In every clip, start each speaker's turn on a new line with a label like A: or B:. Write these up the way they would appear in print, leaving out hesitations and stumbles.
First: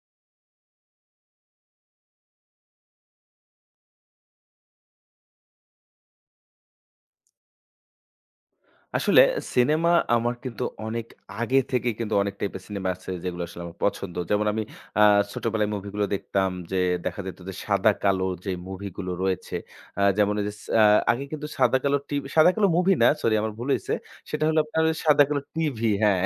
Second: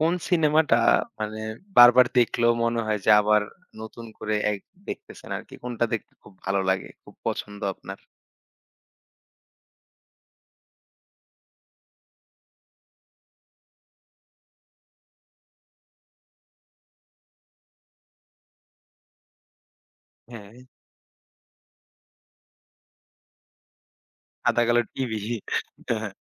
A: কোন সিনেমাটা মানে বারবার দেখলেও মনে হয় যে আবার নতুন করে এক দেখতেছেন আরকি? কোনটা দেখতে খুব ভালো লাগে? খুব পছন্দ আপনার?
B: আসলে সিনেমা আমার কিন্তু অনেক আগে থেকে কিন্তু অনেক টাইপের সিনেমা আছে যেগুলো আসলে আমার পছন্দ। যেমন আমি আ ছোটবেলায় মুভিগুলো দেখতাম যে দেখা যেত যে সাদা-কালো যে মুভিগুলো রয়েছে। যেমন ওই যে
A: হ্যাঁ,
B: স আ আগে কিন্তু সাদা-কালো মুভি না, সরি, আমার ভুল হইছে। সেটা হলো
A: সাদা কালো
B: আপনার ওই
A: টিভি।
B: সাদা-কালো টিভি,
A: হ্যাঁ, হ্যাঁ।
B: হ্যাঁ,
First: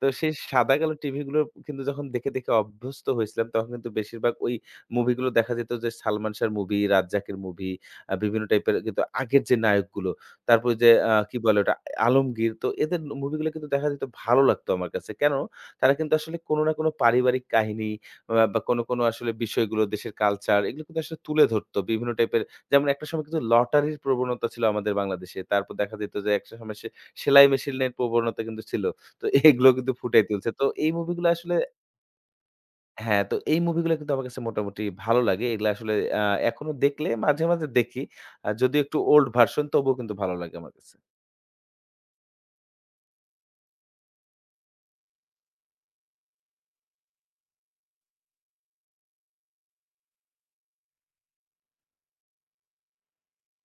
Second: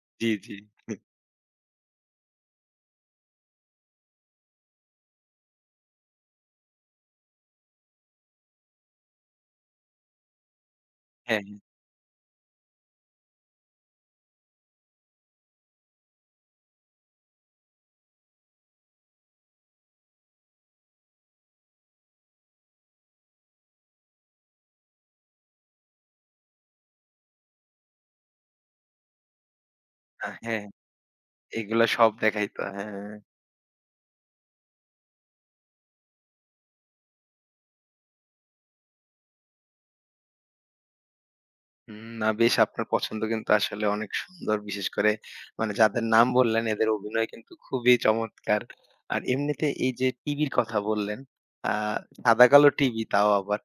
B: তো
A: জি,
B: সেই
A: জি।
B: সাদা-কালো টিভিগুলো কিন্তু যখন দেখে, দেখে অভ্যস্ত হয়েছিলাম তখন কিন্তু বেশিরভাগ ওই মুভিগুলো দেখা যেত যে সালমান শাহর মুভি, রাজ্জাকের মুভি, বিভিন্ন টাইপের কিন্তু আগের যে নায়কগুলো, তারপরে যে কি
A: হ্যাঁ,
B: বলে
A: হ্যাঁ।
B: ওটা? 'আলমগীর', তো এদের মুভিগুলো কিন্তু দেখা যেত, ভালো লাগতো আমার কাছে। কেন? তারা কিন্তু আসলে কোনো না কোনো পারিবারিক কাহিনী বা কোনো, কোনো আসলে বিষয়গুলো দেশের কালচার এগুলো কিন্তু আসলে তুলে ধরতো বিভিন্ন টাইপের। যেমন একটা সময় কিন্তু লটারির প্রবণতা ছিল আমাদের বাংলাদেশে। তারপর দেখা যেত যে একটা সময় সেলাই মেশিনের প্রবণতা কিন্তু ছিল। তো এগুলো কিন্তু ফুটাই তুলছে।
A: হ্যাঁ,
B: তো এই মুভিগুলো আসলে,
A: এগুলা সব দেখাইতো। হ্যাঁ। হ্যাঁ।
B: হ্যাঁ, তো এই মুভিগুলো কিন্তু আমার কাছে মোটামুটি ভালো লাগে। এগুলো আসলে আ এখনো দেখলে মাঝে, মাঝে দেখি। যদিও একটু ওল্ড ভার্সন তবুও কিন্তু ভালো লাগে আমার কাছে।
A: হুম, না বেশ আপনার পছন্দ কিন্তু আসলে অনেক সুন্দর। বিশেষ করে মানে যাদের নাম বললেন এদের অভিনয় কিন্তু খুবই চমৎকার। আর এমনিতে এই যে টিভির কথা বললেন, আ সাদা-কালো টিভি তাও আবার।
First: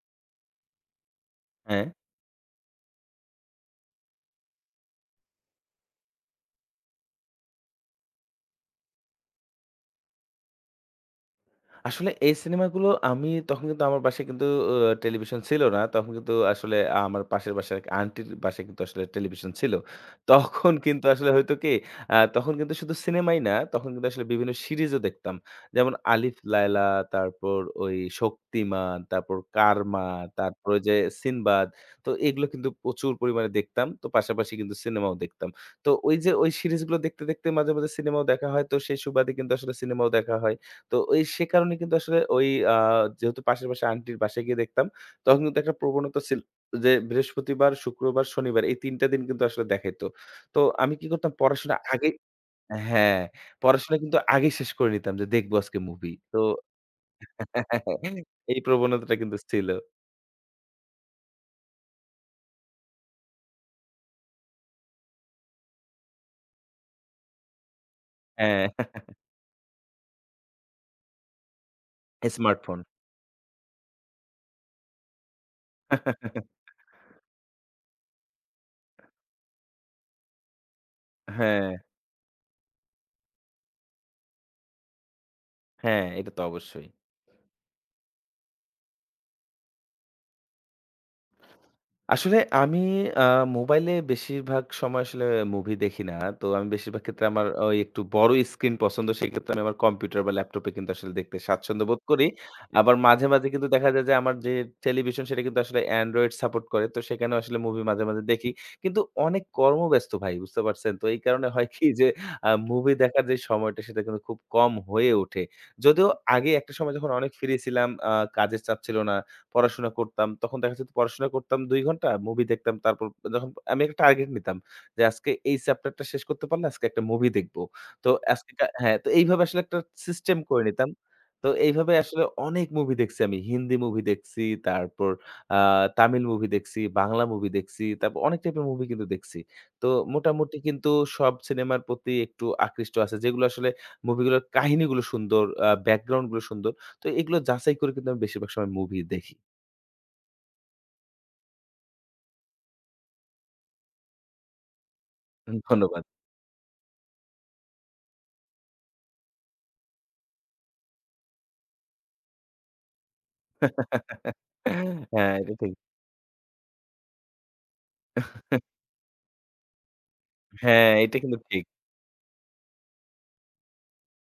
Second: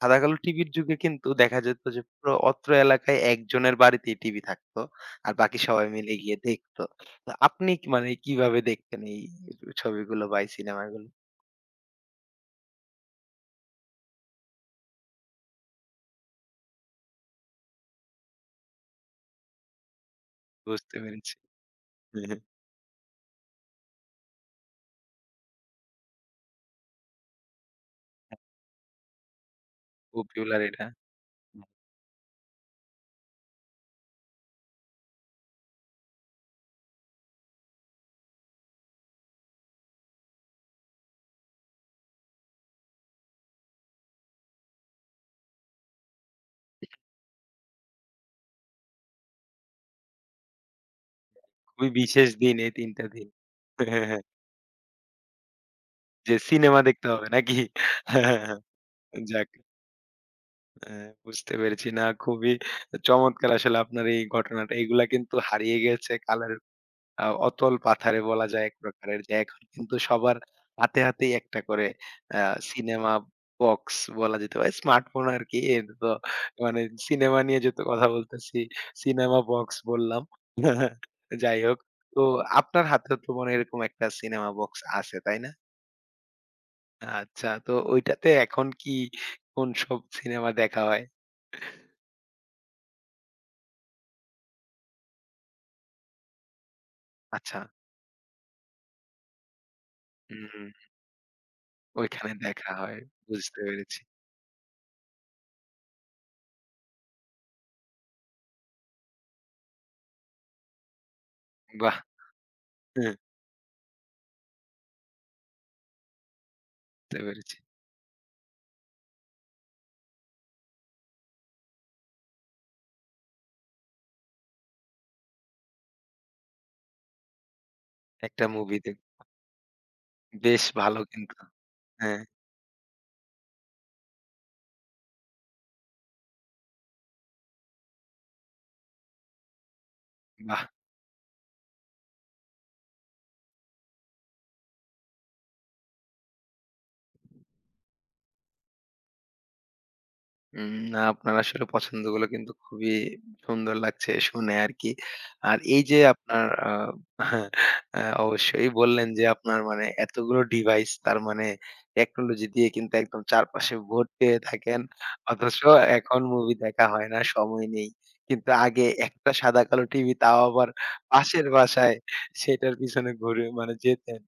A: সাদা-কালো টিভির যুগে কিন্তু দেখা যেত
B: হ্যাঁ।
A: যে পুরো অত্র এলাকায় একজনের বাড়িতেই টিভি থাকতো। আর বাকি সবাই মিলে গিয়ে দেখতো। তো আপনি কি মানে কিভাবে দেখতেন এই ছবিগুলো বা এই সিনেমাগুলো?
B: আসলে এই সিনেমাগুলো আমি তখন কিন্তু আমার বাসায় কিন্তু আ টেলিভিশন ছিল না। তখন কিন্তু আসলে আমার পাশের বাসার এক আন্টির বাসায় কিন্তু আসলে টেলিভিশন ছিল। তখন
A: বুঝতে
B: কিন্তু আসলে
A: পেরেছি।
B: হয়তো কি,
A: হু, হু।
B: তখন কিন্তু শুধু সিনেমাই না, তখন কিন্তু আসলে বিভিন্ন সিরিজও দেখতাম। যেমন 'আলিফ লায়লা', তারপর ওই 'শক্তিমান', তারপর 'কারমা',
A: পপুলার
B: তারপর ওই
A: এটা।
B: যে 'সিনবাদ', তো এগুলো কিন্তু প্রচুর পরিমাণে দেখতাম। তো পাশাপাশি কিন্তু সিনেমাও দেখতাম। তো ওই যে ওই সিরিজগুলো দেখতে, দেখতে মাঝে, মাঝে সিনেমাও দেখা হয়। তো সেই সুবাদে কিন্তু আসলে সিনেমাও দেখা হয়। তো ওই সে কারণে কিন্তু আসলে ওই, আ যেহেতু পাশের বাসার আন্টির বাসায় গিয়ে দেখতাম, তখন কিন্তু একটা প্রবণতা ছিল যে বৃহস্পতিবার, শুক্রবার, শনিবার এই ৩ টা দিন কিন্তু আসলে দেখাইতো। তো আমি কি করতাম, পড়াশোনা
A: খুবই
B: আগে,
A: বিশেষ দিন এই ৩ টা
B: হ্যাঁ,
A: দিন।
B: পড়াশোনা কিন্তু আগেই শেষ করে নিতাম যে দেখব আজকে মুভি।
A: যে
B: তো
A: সিনেমা দেখতে হবে নাকি? হ্যাঁ,
B: এই
A: হ্যাঁ,
B: প্রবণতাটা কিন্তু
A: যাক
B: ছিল।
A: আ বুঝতে পেরেছি। না খুবই চমৎকার আসলে আপনার এই ঘটনাটা। এগুলা কিন্তু হারিয়ে গেছে কালের অতল পাথারে বলা
B: হ্যাঁ,
A: যায় এক প্রকারের যে এখন কিন্তু সবার হাতে, হাতেই একটা করে আ
B: স্মার্টফোন।
A: সিনেমা বক্স বলা যেতে পারে। স্মার্টফোন আরকি। এর তো মানে সিনেমা নিয়ে যেহেতু কথা বলতেছি, সিনেমা বক্স বললাম। যাই
B: হ্যাঁ,
A: হোক। তো আপনার হাতেও তো মনে হয় এরকম একটা সিনেমা বক্স আছে, তাই না?
B: হ্যাঁ, এটা তো অবশ্যই।
A: আচ্ছা, তো ওইটাতে এখন কি কোন সব সিনেমা দেখা হয়?
B: আসলে আমি আ মোবাইলে বেশিরভাগ সময় আসলে মুভি দেখি না। তো আমি বেশিরভাগ ক্ষেত্রে আমার
A: আচ্ছা,
B: ওই একটু বড় স্ক্রিন পছন্দ। সেক্ষেত্রে আমি আমার কম্পিউটার বা
A: হুম, হুম,
B: ল্যাপটপে কিন্তু আসলে দেখতে স্বাচ্ছন্দ্য বোধ করি।
A: ওইখানে দেখা
B: আবার
A: হয়।
B: মাঝে, মাঝে
A: বুঝতে
B: কিন্তু দেখা
A: পেরেছি।
B: যায় যে আমার যে টেলিভিশন সেটা কিন্তু আসলে Android সাপোর্ট করে। তো সেখানেও আসলে মুভি মাঝে, মাঝে দেখি। কিন্তু অনেক কর্মব্যস্ত ভাই, বুঝতে পারছেন? তো এই কারণে হয় কি
A: বাহ!
B: যে আ মুভি
A: হুম,
B: দেখার যে সময়টা সেটা কিন্তু খুব কম হয়ে ওঠে। যদিও আগে একটা সময় যখন
A: বুঝতে
B: অনেক ফ্রি
A: পেরেছি।
B: ছিলাম, আ কাজের চাপ ছিল না। পড়াশোনা করতাম। তখন দেখা যেত পড়াশোনা করতাম ২ ঘন্টা, মুভি দেখতাম। তারপর যখন আমি একটা টার্গেট নিতাম যে আজকে এই চ্যাপ্টারটা শেষ করতে পারলে আজকে একটা মুভি দেখব। তো
A: একটা
B: আজকে কা
A: মুভি
B: হ্যাঁ,
A: দেখ
B: তো এইভাবে আসলে একটা সিস্টেম করে
A: বেশ
B: নিতাম।
A: ভালো কিন্তু।
B: তো এইভাবে
A: হ্যাঁ,
B: আসলে অনেক মুভি দেখছি আমি। হিন্দি মুভি দেখছি, তারপর আ তামিল মুভি দেখছি, বাংলা মুভি দেখছি। তারপর অনেক টাইপের মুভি কিন্তু দেখছি। তো মোটামুটি
A: বাহ!
B: কিন্তু সব সিনেমার প্রতি একটু আকৃষ্ট আছে। যেগুলো আসলে মুভিগুলোর কাহিনীগুলো সুন্দর, ব্যাকগ্রাউন্ড গুলো সুন্দর। তো এগুলো যাচাই করে কিন্তু আমি বেশিরভাগ সময় মুভি দেখি।
A: উম না আপনার আসলে পছন্দগুলো কিন্তু খুবই সুন্দর লাগছে শুনে আরকি। আর এই যে
B: ধন্যবাদ।
A: আপনার হ্যাঁ, অবশ্যই বললেন যে আপনার মানে এতগুলো ডিভাইস তার মানে টেকনোলজি দিয়ে কিন্তু একদম চারপাশে ভর্তি হয়ে থাকেন।
B: হ্যাঁ, এটা
A: অথচ
B: ঠিক।
A: এখন মুভি দেখা হয় না, সময় নেই। কিন্তু আগে একটা সাদা কালো টিভি তাও আবার
B: হ্যাঁ, এটা কিন্তু
A: পাশের
B: ঠিক।
A: বাসায় সেটার পিছনে ঘুরে মানে যেতেন।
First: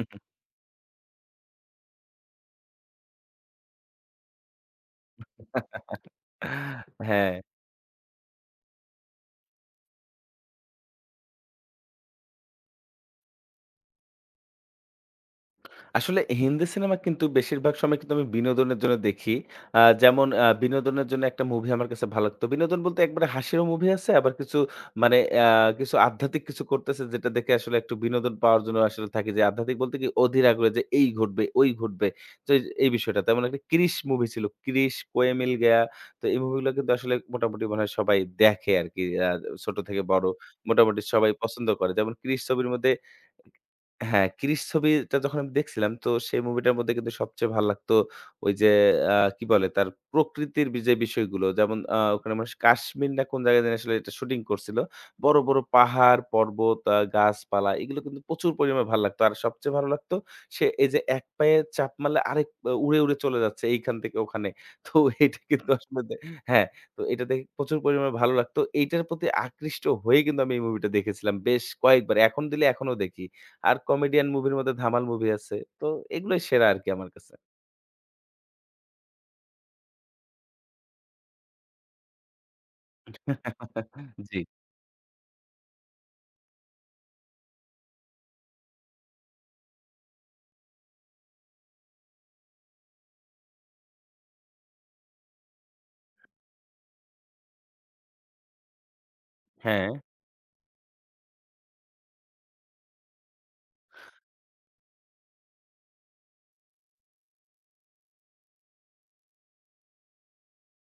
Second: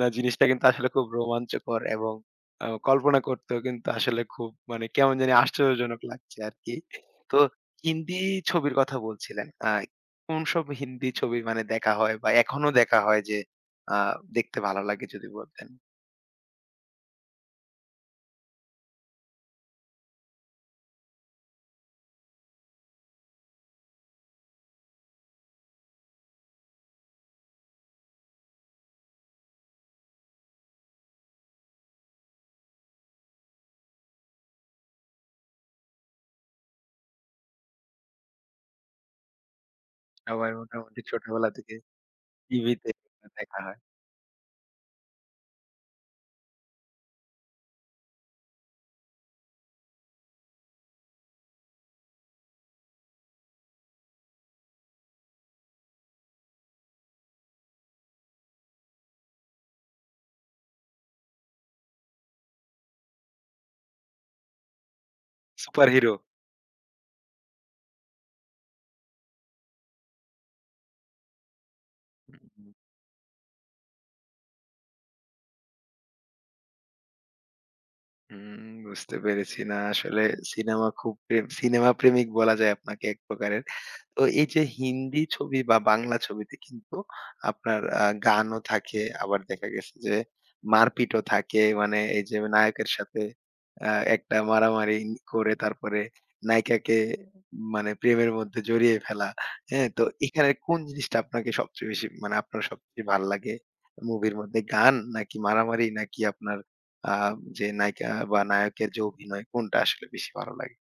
A: না জিনিসটা কিন্তু আসলে খুব রোমাঞ্চকর এবং কল্পনা করতেও কিন্তু আসলে খুব মানে কেমন জানি আশ্চর্যজনক লাগছে আরকি।
B: হ্যাঁ।
A: তো হিন্দি ছবির কথা বলছিলেন। কোন সব হিন্দি ছবি মানে দেখা হয় বা এখনো দেখা হয় যে আ দেখতে ভালো লাগে যদি বলতেন?
B: আসলে হিন্দি সিনেমা কিন্তু বেশিরভাগ সময় কিন্তু আমি বিনোদনের জন্য দেখি। যেমন বিনোদনের জন্য একটা মুভি আমার কাছে ভালো লাগতো। বিনোদন বলতে একবারে হাসিরও মুভি আছে, আবার কিছু মানে কিছু আধ্যাত্মিক কিছু করতেছে যেটা দেখে আসলে একটু বিনোদন পাওয়ার জন্য আসলে থাকি, যে আধ্যাত্মিক বলতে কি, অধীর আগ্রহে যে এই ঘটবে, ওই ঘটবে। তো এই এই বিষয়টা। তেমন একটা 'ক্রিশ' মুভি ছিল। 'ক্রিশ', 'কোয়ে মিল গয়া', তো এই মুভিগুলো কিন্তু আসলে মোটামুটি মনে হয় সবাই দেখে আরকি। ছোট থেকে বড়
A: সবার
B: মোটামুটি
A: মোটামুটি
B: সবাই
A: ছোটবেলা
B: পছন্দ
A: থেকে
B: করে। যেমন 'ক্রিশ' ছবির
A: টিভিতে
B: মধ্যে,
A: দেখা হয়।
B: হ্যাঁ, 'ক্রিশ' ছবিটা যখন আমি দেখছিলাম, তো সেই মুভিটার মধ্যে কিন্তু সবচেয়ে ভাল লাগতো ওই যে কি বলে তার প্রকৃতির যে বিষয়গুলো, যেমন ওখানে মনে হয় কাশ্মীর না কোন জায়গায় জানি আসলে এটা শুটিং করছিল। বড়, বড় পাহাড়, পর্বত, গাছপালা এগুলো কিন্তু প্রচুর পরিমাণে ভাল লাগতো। আর সবচেয়ে ভালো লাগতো সে এই যে এক পায়ে চাপ মারলে আরেক, উড়ে, উড়ে চলে যাচ্ছে এইখান থেকে ওখানে। তো এটা কিন্তু আসলে
A: সুপারহিরো।
B: হ্যাঁ, তো এটা দেখে প্রচুর পরিমাণে ভালো লাগতো। এইটার প্রতি আকৃষ্ট হয়ে কিন্তু আমি এই মুভিটা দেখেছিলাম বেশ কয়েকবার। এখন দিলে এখনো দেখি। আর কমেডিয়ান মুভির মধ্যে ধামাল মুভি আছে। তো এগুলোই সেরা আরকি আমার কাছে।
A: হুম, বুঝতে পেরেছি। না আসলে সিনেমা খুব প্রেম সিনেমা প্রেমিক বলা যায় আপনাকে এক প্রকারের। তো
B: জি,
A: এই যে হিন্দি ছবি বা বাংলা ছবিতে কিন্তু আপনার গানও থাকে, আবার দেখা গেছে যে মারপিটও থাকে। মানে এই যে নায়কের সাথে আ একটা মারামারি করে তারপরে নায়িকাকে মানে প্রেমের মধ্যে জড়িয়ে ফেলা।
B: হ্যাঁ।
A: হ্যাঁ? তো এখানে কোন জিনিসটা আপনাকে সবচেয়ে বেশি মানে আপনার সবচেয়ে ভাল লাগে মুভির মধ্যে? গান নাকি মারামারি নাকি আপনার আ যে নায়িকা বা নায়কের যে অভিনয় কোনটা আসলে বেশি ভালো লাগে?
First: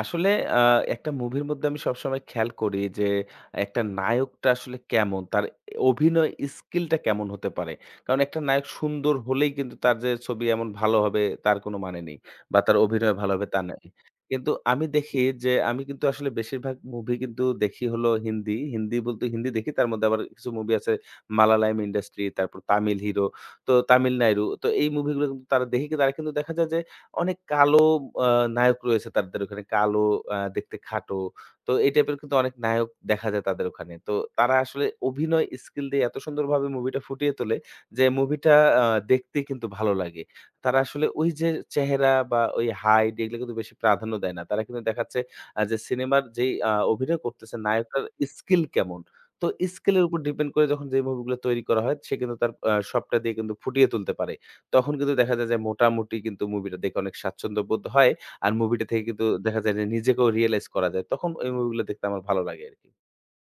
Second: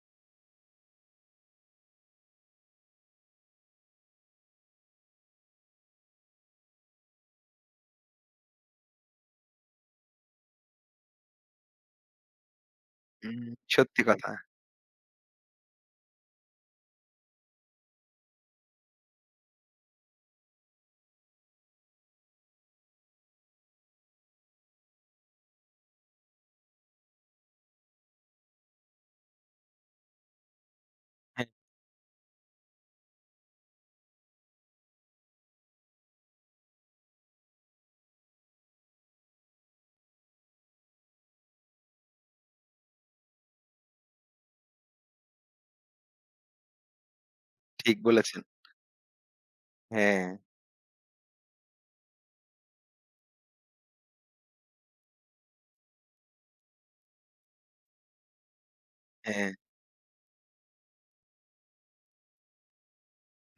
B: আসলে আ একটা মুভির মধ্যে আমি সবসময় খেয়াল করি যে, একটা নায়কটা আসলে কেমন? তার অভিনয় স্কিলটা কেমন হতে পারে? কারণ একটা নায়ক সুন্দর হলেই কিন্তু তার যে ছবি এমন ভালো হবে তার কোনো মানে নেই। বা তার অভিনয় ভালো
A: হুম,
B: হবে তা নাই।
A: সত্যি কথা।
B: কিন্তু আমি দেখি যে আমি কিন্তু আসলে বেশিরভাগ মুভি কিন্তু দেখি হলো হিন্দি। হিন্দি বলতে হিন্দি দেখি, তার মধ্যে আবার কিছু মুভি আছে মালালায়াম ইন্ডাস্ট্রি, তারপর তামিল হিরো, তো তামিল নায়রু। তো এই মুভিগুলো কিন্তু তারা দেখি, তারা কিন্তু দেখা যায় যে অনেক কালো আ নায়ক রয়েছে তাদের ওখানে। কালো, দেখতে খাটো।
A: হ্যাঁ,
B: তো এই টাইপের কিন্তু অনেক নায়ক দেখা যায় তাদের ওখানে। তো তারা আসলে অভিনয় স্কিল দিয়ে এত সুন্দরভাবে মুভিটা ফুটিয়ে তোলে যে মুভিটা আ দেখতে কিন্তু ভালো লাগে। তারা আসলে ওই যে চেহারা বা ওই হাইট এগুলো কিন্তু বেশি প্রাধান্য দেয় না। তারা কিন্তু দেখাচ্ছে যে সিনেমার যেই অভিনয় করতেছে
A: ঠিক
B: নায়কটার
A: বলেছেন।
B: স্কিল কেমন? তো স্কিলের উপর
A: হ্যাঁ।
B: ডিপেন্ড করে যখন যে মুভিগুলো তৈরি করা হয় সে কিন্তু তার সবটা দিয়ে কিন্তু ফুটিয়ে তুলতে পারে। তখন কিন্তু দেখা যায় যে মোটামুটি কিন্তু মুভিটা দেখে অনেক স্বাচ্ছন্দ্য বোধ হয়। আর মুভিটা থেকে কিন্তু
A: হ্যাঁ,
B: দেখা যায় যে নিজেকেও রিয়ালাইজ করা যায়। তখন ওই মুভিগুলো দেখতে আমার ভালো লাগে আরকি।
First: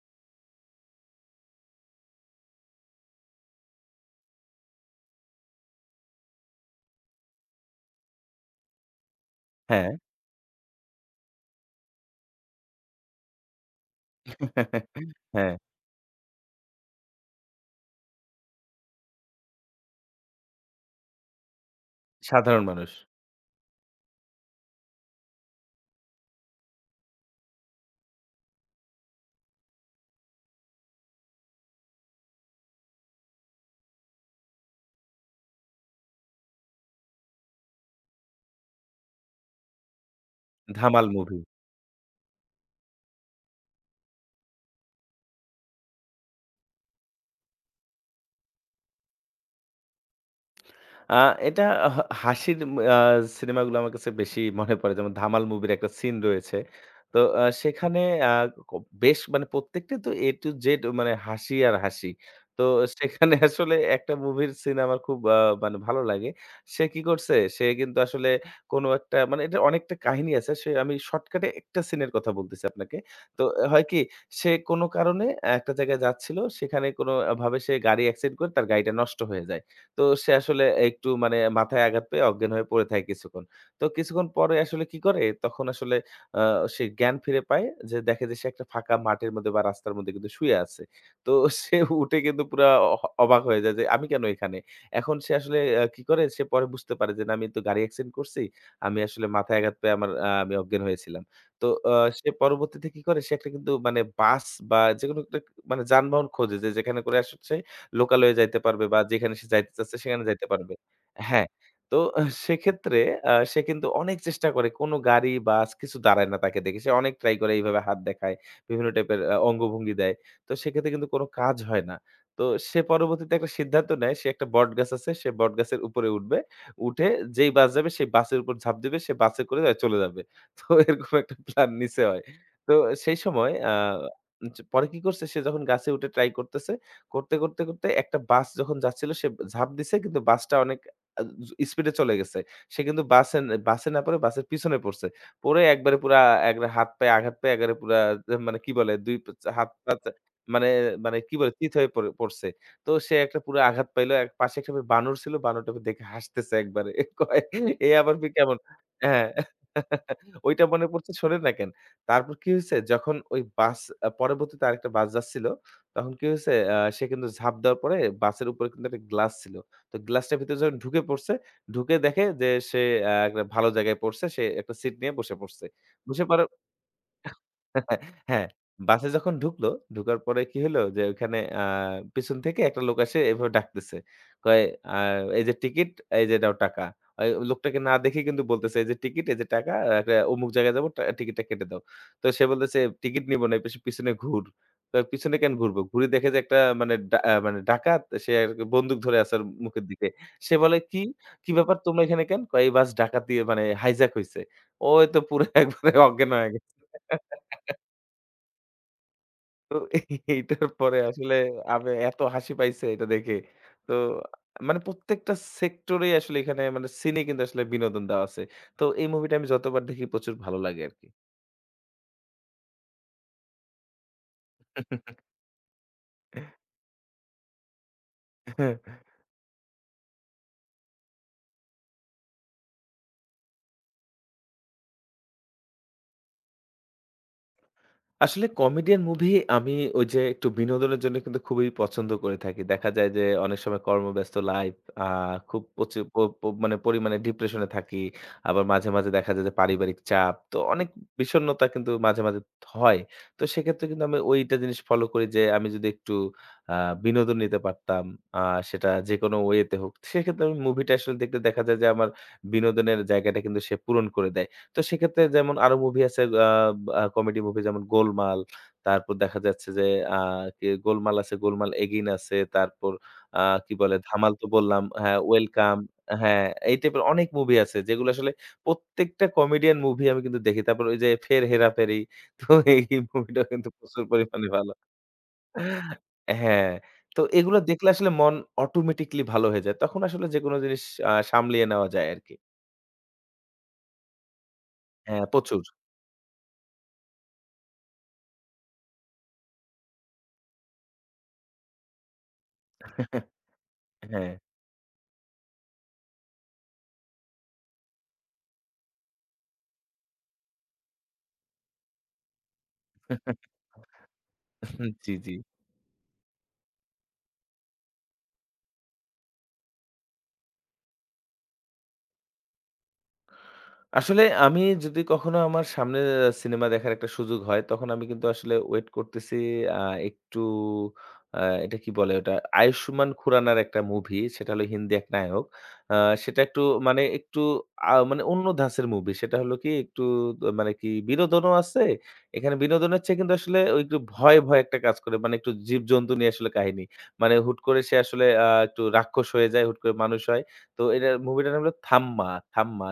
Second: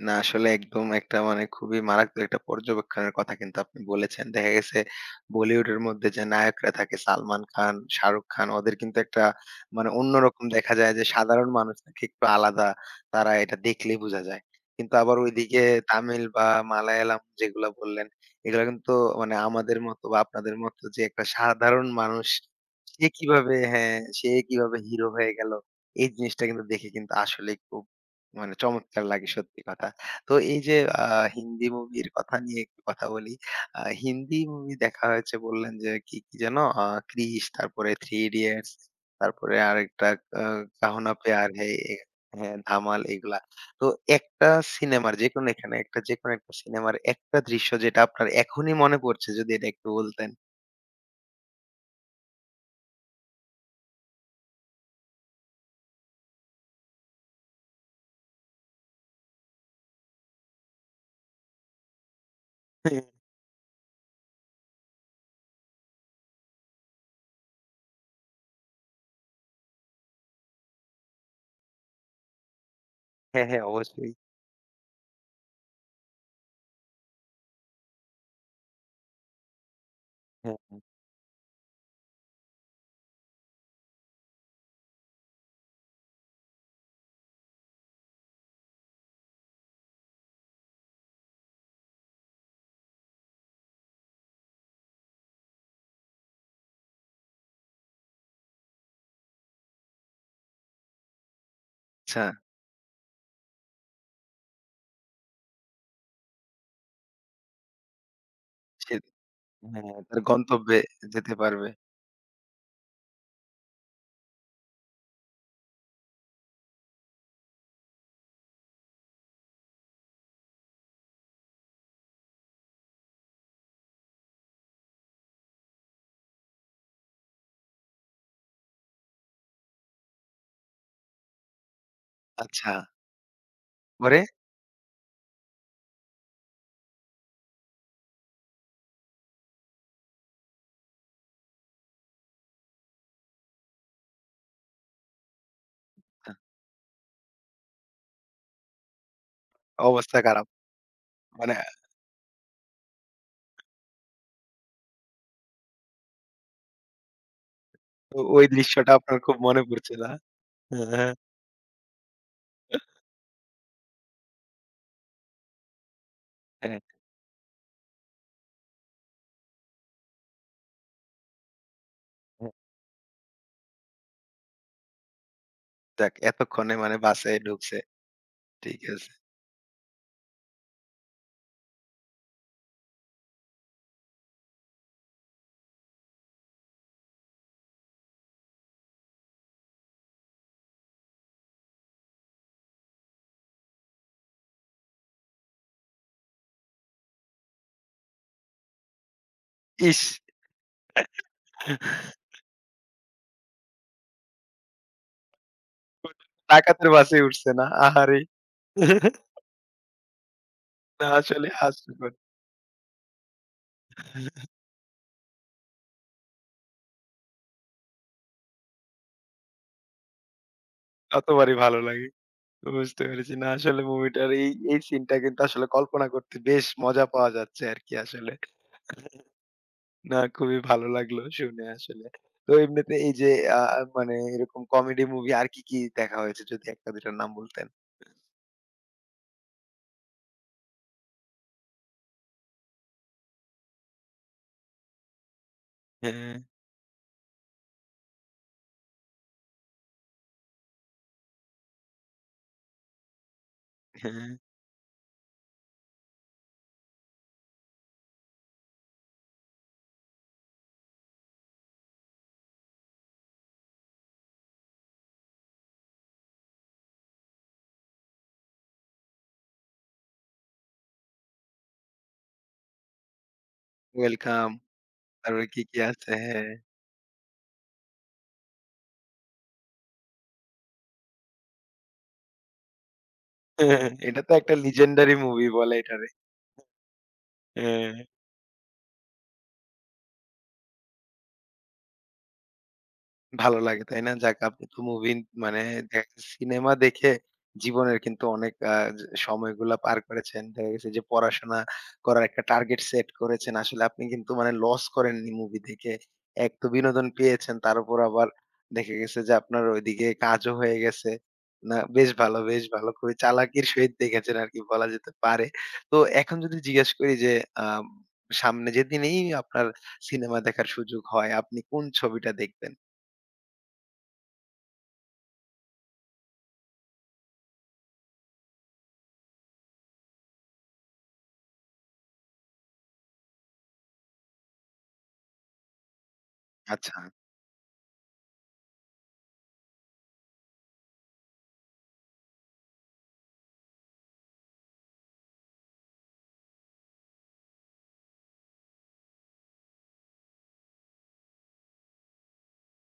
A: না আসলে একদম একটা মানে খুবই মারাত্মক একটা পর্যবেক্ষণের কথা কিন্তু আপনি বলেছেন। দেখা গেছে বলিউডের মধ্যে যে নায়করা থাকে সালমান খান, শাহরুখ খান ওদের কিন্তু একটা মানে
B: হ্যাঁ।
A: অন্যরকম দেখা যায় যে সাধারণ মানুষ থেকে একটু আলাদা। তারা এটা দেখলেই বোঝা যায়। কিন্তু আবার
B: হ্যাঁ,
A: ওইদিকে তামিল বা মালায়ালাম যেগুলা বললেন, এগুলা কিন্তু মানে আমাদের মতো বা আপনাদের মতো যে একটা সাধারণ মানুষ
B: সাধারণ মানুষ।
A: সে কিভাবে হ্যাঁ, সে কিভাবে হিরো হয়ে গেল? এই জিনিসটা কিন্তু দেখে কিন্তু আসলেই খুব মানে চমৎকার লাগে সত্যি কথা। তো এই যে আ হিন্দি মুভির কথা নিয়ে একটু কথা বলি। হিন্দি মুভি দেখা হয়েছে বললেন যে কি, কি যেন? আ 'ক্রিস' তারপরে 'থ্রি ইডিয়টস' তারপরে আরেকটা আ 'কাহো
B: ধামাল
A: না
B: মুভি।
A: প্যার হ্যায়' এ হ্যাঁ, 'ধামাল' এগুলা। তো একটা সিনেমার যেকোনো এখানে একটা যেকোনো একটা সিনেমার একটা দৃশ্য যেটা আপনার এখনই মনে পড়ছে যদি এটা একটু বলতেন?
B: আ এটা হাসির আ সিনেমাগুলো আমার কাছে বেশি মনে পড়ে। যেমন 'ধামাল' মুভির একটা সিন রয়েছে। তো সেখানে আ ক বেশ মানে প্রত্যেকটাই তো A to Z মানে হাসি আর হাসি। তো সেখানে আসলে একটা মুভির সিন আমার খুব মানে ভালো লাগে। সে কি করছে? সে কিন্তু আসলে কোনো একটা, মানে এটার অনেকটা কাহিনী আছে। সে, আমি শর্টকাটে একটা সিনের কথা বলতেছি আপনাকে। তো
A: হ্যাঁ, হ্যাঁ,
B: হয় কি?
A: অবশ্যই।
B: সে কোনো কারণে একটা জায়গায় যাচ্ছিল। সেখানে কোনোভাবে সে গাড়ি অ্যাক্সিডেন্ট করে তার গাড়িটা নষ্ট হয়ে যায়। তো সে
A: হ্যাঁ,
B: আসলে
A: হ্যাঁ।
B: একটু মানে মাথায় আঘাত পেয়ে অজ্ঞান হয়ে পড়ে থাকে কিছুক্ষণ। তো কিছুক্ষণ পরে আসলে কি করে তখন আসলে আ সে জ্ঞান ফিরে পায়, যে দেখে যে সে একটা ফাঁকা মাঠের মধ্যে বা রাস্তার মধ্যে কিন্তু শুয়ে আছে। তো সে উঠে কিন্তু পুরা অবাক হয়ে যায় যে আমি কেন এখানে? এখন সে আসলে কি করে সে পরে বুঝতে পারে যে না, আমি তো গাড়ি অ্যাক্সিডেন্ট করছি। আমি আসলে মাথায় আঘাত পেয়ে আমার আ আমি অজ্ঞান হয়েছিলাম। তো
A: আচ্ছা,
B: সে পরবর্তীতে কি করে, সে একটা কিন্তু মানে বাস বা যেকোনো একটা মানে যানবাহন খোঁজে, যে যেখানে করে আসছে লোকালয়ে যাইতে পারবে
A: সে
B: বা যেখানে সে যাইতে চাচ্ছে
A: হ্যাঁ, তার
B: সেখানে যাইতে পারবে।
A: গন্তব্যে যেতে
B: হ্যাঁ,
A: পারবে।
B: তো সেক্ষেত্রে সে কিন্তু অনেক চেষ্টা করে, কোন গাড়ি, বাস কিছু দাঁড়ায় না তাকে দেখে। সে অনেক ট্রাই করে এইভাবে হাত দেখায়, বিভিন্ন টাইপের অঙ্গভঙ্গি দেয়। তো সেক্ষেত্রে কিন্তু কোন কাজ হয় না। তো সে পরবর্তীতে একটা সিদ্ধান্ত নেয়, সে একটা বটগাছ আছে, সে বটগাছের উপরে উঠবে। উঠে যেই বাস যাবে সেই বাসের উপর ঝাঁপ দিবে, সে বাসে করে চলে যাবে। তো এরকম একটা প্ল্যান নিছে হয়।
A: আচ্ছা,
B: তো সেই সময়
A: পরে?
B: পরে কি করছে, সে যখন গাছে উঠে ট্রাই করতেছে, করতে, করতে, করতে একটা বাস যখন যাচ্ছিল সে ঝাঁপ দিছে কিন্তু বাসটা অনেক আ স্পিড এ চলে গেছে। সে কিন্তু বাসে বাসে না পড়ে বাসের পিছনে পড়ছে। পড়ে একবারে পুরা, একবারে হাত পায়ে আঘাত পেয়ে একেবারে পুরা, মানে কি বলে, ২ হাত পা
A: অবস্থা খারাপ।
B: মানে, মানে কি বলে
A: মানে
B: চিত হয়ে পড়ে পড়ছে। তো সে একটা পুরো আঘাত পাইল। পাশে একটা বানর ছিল। বানরটাকে দেখে হাসতেছে একবারে। কয়, এ আবার
A: তো
B: ফির
A: ওই
B: কেমন?
A: দৃশ্যটা আপনার
B: হ্যাঁ।
A: খুব মনে পড়ছে না?
B: ওইটা মনে
A: হ্যাঁ,
B: পড়ছে
A: হ্যাঁ,
B: শোনেন না কেন? তারপর কি হইছে, যখন ওই বাস, পরবর্তীতে আরেকটা বাস যাচ্ছিল তখন কি হইছে?
A: হ্যাঁ,
B: সে কিন্তু ঝাঁপ দেওয়ার পরে বাসের উপরে কিন্তু একটা গ্লাস ছিল। তো গ্লাসটার ভিতরে যখন ঢুকে পড়ছে, ঢুকে দেখে যে
A: হ্যাঁ।
B: সে একটা ভালো জায়গায় পড়ছে। সে একটা সিট নিয়ে বসে পড়ছে।
A: যাক
B: বসে পড়ার,
A: এতক্ষণে মানে বাসায় ঢুকছে।
B: হ্যাঁ,
A: ঠিক
B: বাসে
A: আছে।
B: যখন ঢুকলো, ঢুকার পরে কি হলো, যে ওখানে পিছন থেকে একটা লোক এসে এভাবে ডাকতেছে। কয় আ "এই যে টিকিট, এই যে দাও টাকা।" এই লোকটাকে না দেখে কিন্তু বলতেছে, "এই যে টিকিট, এই যে টাকা, একটা অমুক জায়গায় যাবো, টিকিটটা কেটে দাও।" তো সে বলতেছে, "টিকিট নিবো না, এই পিছনে ঘুর।" তো "পিছনে কেন ঘুরবো?" ঘুরে দেখে যে একটা মানে ডা আ মানে ডাকাত, সে আরকি বন্দুক ধরে আছে ওর মুখের
A: ইস!
B: দিকে। সে বলে, "কি? কি ব্যাপার, তোমরা এখানে কেন?" কয়, "এই বাস ডাকাতি মানে হাইজ্যাক হইছে।" ওই তো পুরা একবারে অজ্ঞান হয়ে গেছে।
A: ডাকাতের বাসে উঠছে না। আহারে!
B: তো এইটার পরে
A: না
B: আসলে
A: আসলে
B: আমি
A: হাস্যকর।
B: এত হাসি পাইছে এটা দেখে। তো মানে প্রত্যেকটা সেক্টরেই আসলে এখানে মানে সিনে কিন্তু আসলে বিনোদন দেওয়া আছে। তো এই মুভিটা আমি যতবার দেখি প্রচুর ভালো লাগে আরকি।
A: কতবারই ভালো লাগে। বুঝতে পেরেছি। না আসলে মুভিটার এই, এই সিনটা কিন্তু আসলে কল্পনা করতে বেশ মজা পাওয়া যাচ্ছে আরকি আসলে। না খুবই ভালো লাগলো শুনে আসলে। তো এমনিতে এই যে আ মানে এরকম কমেডি মুভি আর কি, কি দেখা হয়েছে? যদি ১ টা ২ টার নাম বলতেন।
B: আসলে কমেডিয়ান মুভি আমি ওই যে একটু বিনোদনের জন্য কিন্তু খুবই পছন্দ করে থাকি। দেখা যায় যে অনেক সময় কর্মব্যস্ত লাইফ, আ খুব প্রচুর প
A: হ্যাঁ,
B: প মানে পরিমাণে ডিপ্রেশনে থাকি। আবার মাঝে, মাঝে দেখা যায় যে পারিবারিক চাপ। তো অনেক বিষণ্ণতা কিন্তু মাঝে, মাঝে হয়। তো সেক্ষেত্রে কিন্তু আমি
A: হ্যাঁ।
B: ওইটা জিনিস ফলো করি যে আমি যদি একটু আ বিনোদন নিতে পারতাম, আ সেটা যেকোনো ওয়েতে হোক। সেক্ষেত্রে আমি মুভিটা আসলে দেখলে দেখা যায় যে আমার বিনোদনের জায়গাটা কিন্তু সে পূরণ করে দেয়। তো সেক্ষেত্রে যেমন আরো মুভি আছে, আ আ কমেডি মুভি যেমন 'গোলমাল', তারপর দেখা যাচ্ছে যে আ কি 'গোলমাল' আছে, 'গোলমাল এগেইন' আছে, তারপর আ কি বলে 'ধামাল' তো
A: ওয়েলকাম।
B: বললাম, হ্যাঁ,
A: তারপরে কি, কি
B: 'ওয়েলকাম',
A: আছে?
B: হ্যাঁ,
A: হ্যাঁ।
B: এই টাইপের অনেক মুভি আছে যেগুলো আসলে প্রত্যেকটা কমেডিয়ান মুভি আমি কিন্তু দেখি। তারপর ওই যে 'ফের হেরাফেরি', তো এই মুভিটাও কিন্তু প্রচুর
A: এটা তো
B: পরিমাণে
A: একটা
B: ভালো।
A: legendary movie বলে এটারে।
B: হ্যাঁ, তো এগুলো দেখলে
A: হ্যাঁ।
B: আসলে মন অটোমেটিক্যালি ভালো হয়ে যায়। তখন আসলে যেকোনো জিনিস সামলিয়ে নেওয়া যায় আরকি।
A: ভালো লাগে, তাই না? যাক আপনি তো মুভি
B: হ্যাঁ,
A: মানে
B: প্রচুর।
A: দেখা গেছে সিনেমা দেখে জীবনের কিন্তু অনেক আ য সময়গুলা পার করেছেন। দেখা গেছে যে পড়াশোনা করার একটা টার্গেট সেট করেছেন। আসলে আপনি
B: হ্যাঁ।
A: কিন্তু মানে লস করেননি মুভি দেখে। এক তো বিনোদন পেয়েছেন, তার উপর আবার দেখা গেছে যে আপনার ওইদিকে কাজও হয়ে গেছে। না বেশ ভালো, বেশ ভালো। খুবই চালাকির সহিত দেখেছেন আরকি বলা যেতে
B: জি, জি।
A: পারে। তো এখন যদি জিজ্ঞেস করি যে আম সামনে যেদিনেই আপনার সিনেমা দেখার সুযোগ হয়, আপনি কোন ছবিটা দেখবেন?
B: আসলে আমি যদি কখনো আমার সামনে সিনেমা দেখার একটা সুযোগ হয়, তখন আমি কিন্তু আসলে ওয়েট করতেছি আ একটু, আ এটা কি বলে ওটা? আয়ুষ্মান খুরানার একটা মুভি, সেটা হলো হিন্দি এক নায়ক। আ সেটা একটু
A: আচ্ছা,
B: মানে একটু মানে অন্য ধাঁচের মুভি। সেটা হলো কি একটু মানে কি বিনোদনও আছে। এখানে বিনোদনের চেয়ে কিন্তু আসলে ওই একটু ভয়, ভয় একটা কাজ করে। মানে একটু জীবজন্তু নিয়ে আসলে কাহিনী। মানে হুট করে সে আসলে একটু রাক্ষস হয়ে যায়, হুট করে মানুষ হয়। তো এটার মুভিটার নাম হলো 'থাম্মা', 'থাম্মা'।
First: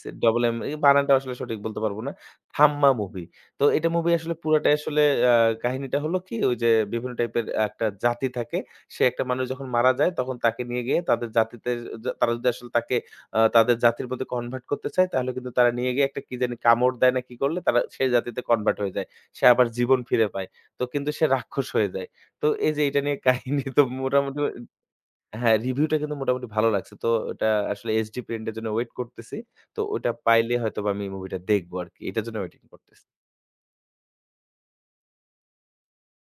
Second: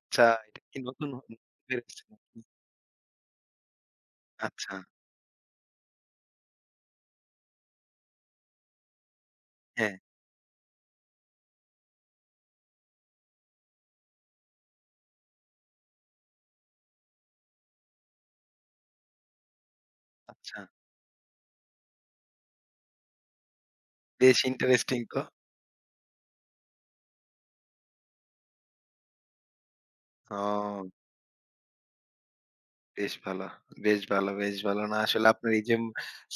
A: আচ্ছা। এটা
B: এই
A: কি নতুন
B: বানানটা আসলে সঠিক
A: বের
B: বলতে পারব
A: হয়েছে
B: না।
A: নাকি?
B: থাম্মা মুভি। তো এটা মুভি আসলে পুরাটাই
A: আচ্ছা,
B: আসলে, আ কাহিনীটা হলো কি ওই যে বিভিন্ন টাইপের একটা জাতি থাকে। সে একটা মানুষ যখন মারা
A: হ্যাঁ,
B: যায় তখন তাকে নিয়ে গিয়ে তাদের জাতিতে, যা তারা যদি আসলে তাকে তাদের জাতির প্রতি কনভার্ট করতে চায় তাহলে কিন্তু তারা নিয়ে গিয়ে একটা কি জানি কামড় দেয় না কি করলে তারা সেই জাতিতে কনভার্ট হয়ে যায়। সে আবার জীবন ফিরে পায়।
A: আচ্ছা।
B: তো কিন্তু সে রাক্ষস হয়ে যায়। তো এই যে এটা নিয়ে কাহিনী তো
A: বেশ
B: মোটামুটি,
A: ইন্টারেস্টিং তো।
B: হ্যাঁ, রিভিউটা কিন্তু মোটামুটি ভালো লাগছে। তো ওটা আসলে HD প্রিন্ট এর জন্য ওয়েট করতেছি। তো ওটা পাইলে
A: ও।
B: হয়তোবা আমি মুভিটা দেখবো আরকি। এটার জন্য ওয়েটিং করতেছি।
A: বেশ ভালো, বেশ ভালো, বেশ ভালো। না আসলে আপনার এই যে উম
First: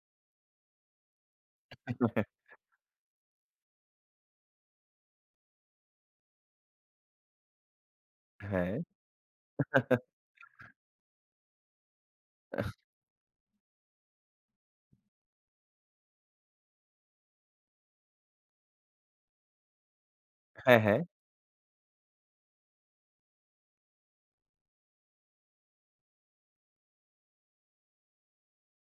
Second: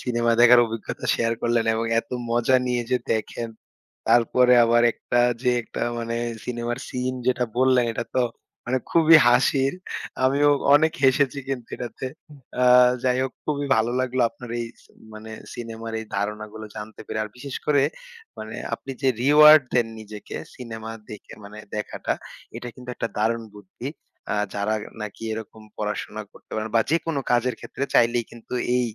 A: সিনেমা দেখার অভিজ্ঞতা শেয়ার করলেন এবং এত মজা নিয়ে যে দেখেন, তারপরে আবার একটা যে একটা মানে সিনেমার সিন যেটা বললেন এটা তো
B: হ্যাঁ।
A: মানে খুবই হাসির। আমিও অনেক হেসেছি কিন্তু এটাতে। আ যাই হোক খুবই ভালো লাগলো আপনার এই স মানে সিনেমার এই ধারণাগুলো জানতে পেরে। আর বিশেষ করে মানে আপনি যে রিওয়ার্ড দেন নিজেকে
B: হ্যাঁ,
A: সিনেমা
B: হ্যাঁ।
A: দেখে মানে দেখাটা, এটা কিন্তু একটা দারুণ বুদ্ধি। যারা নাকি এরকম পড়াশোনা করতে পারেন বা যেকোনো কাজের ক্ষেত্রে চাইলেই কিন্তু এই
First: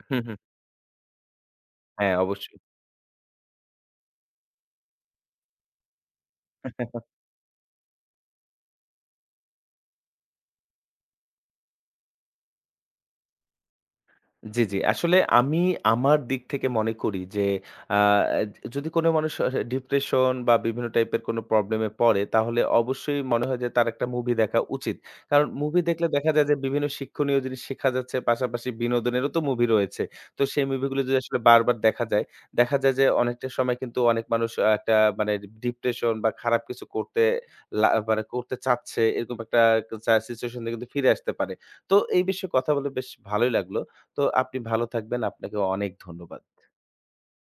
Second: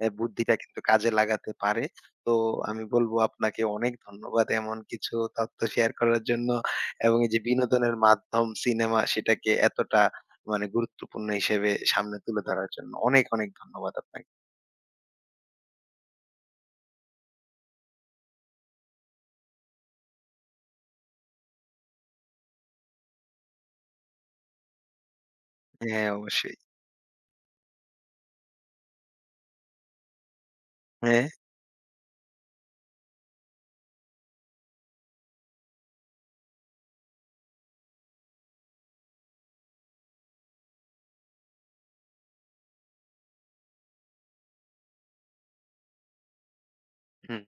B: হুম, হুম।
A: বুদ্ধিটা কিন্তু কাজে লাগাতে পারে।
B: হ্যাঁ,
A: তো
B: অবশ্যই।
A: আমি বলব আপনাকে অনেক ধন্যবাদ এমন কিছু তথ্য শেয়ার করার জন্য এবং এই যে বিনোদনের মাধ্যম সিনেমা সেটাকে এতটা মানে গুরুত্বপূর্ণ হিসেবে সামনে তুলে ধরার জন্য। অনেক, অনেক ধন্যবাদ আপনাকে।
B: জি, জি। আসলে আমি আমার দিক থেকে মনে করি যে আ যদি কোনো মানুষ ডিপ্রেশন বা বিভিন্ন টাইপের কোনো প্রবলেম এ পড়ে তাহলে অবশ্যই মনে হয় যে তার একটা মুভি দেখা উচিত। কারণ মুভি দেখলে
A: হ্যাঁ,
B: দেখা যায় যে
A: অবশ্যই।
B: বিভিন্ন শিক্ষণীয় জিনিস শেখা যাচ্ছে পাশাপাশি বিনোদনেরও তো মুভি রয়েছে। তো সেই মুভিগুলো যদি
A: হ্যাঁ,
B: আসলে বারবার দেখা যায়, দেখা যায় যে অনেকটা সময় কিন্তু অনেক মানুষ একটা মানে ডিপ্রেশন বা খারাপ কিছু করতে মানে করতে চাচ্ছে এরকম একটা সিচুয়েশন থেকে কিন্তু ফিরে আসতে পারে। তো এই বিষয়ে কথা বলে বেশ ভালোই লাগলো। তো আপনি ভালো থাকবেন। আপনাকে অনেক ধন্যবাদ।
A: হুম।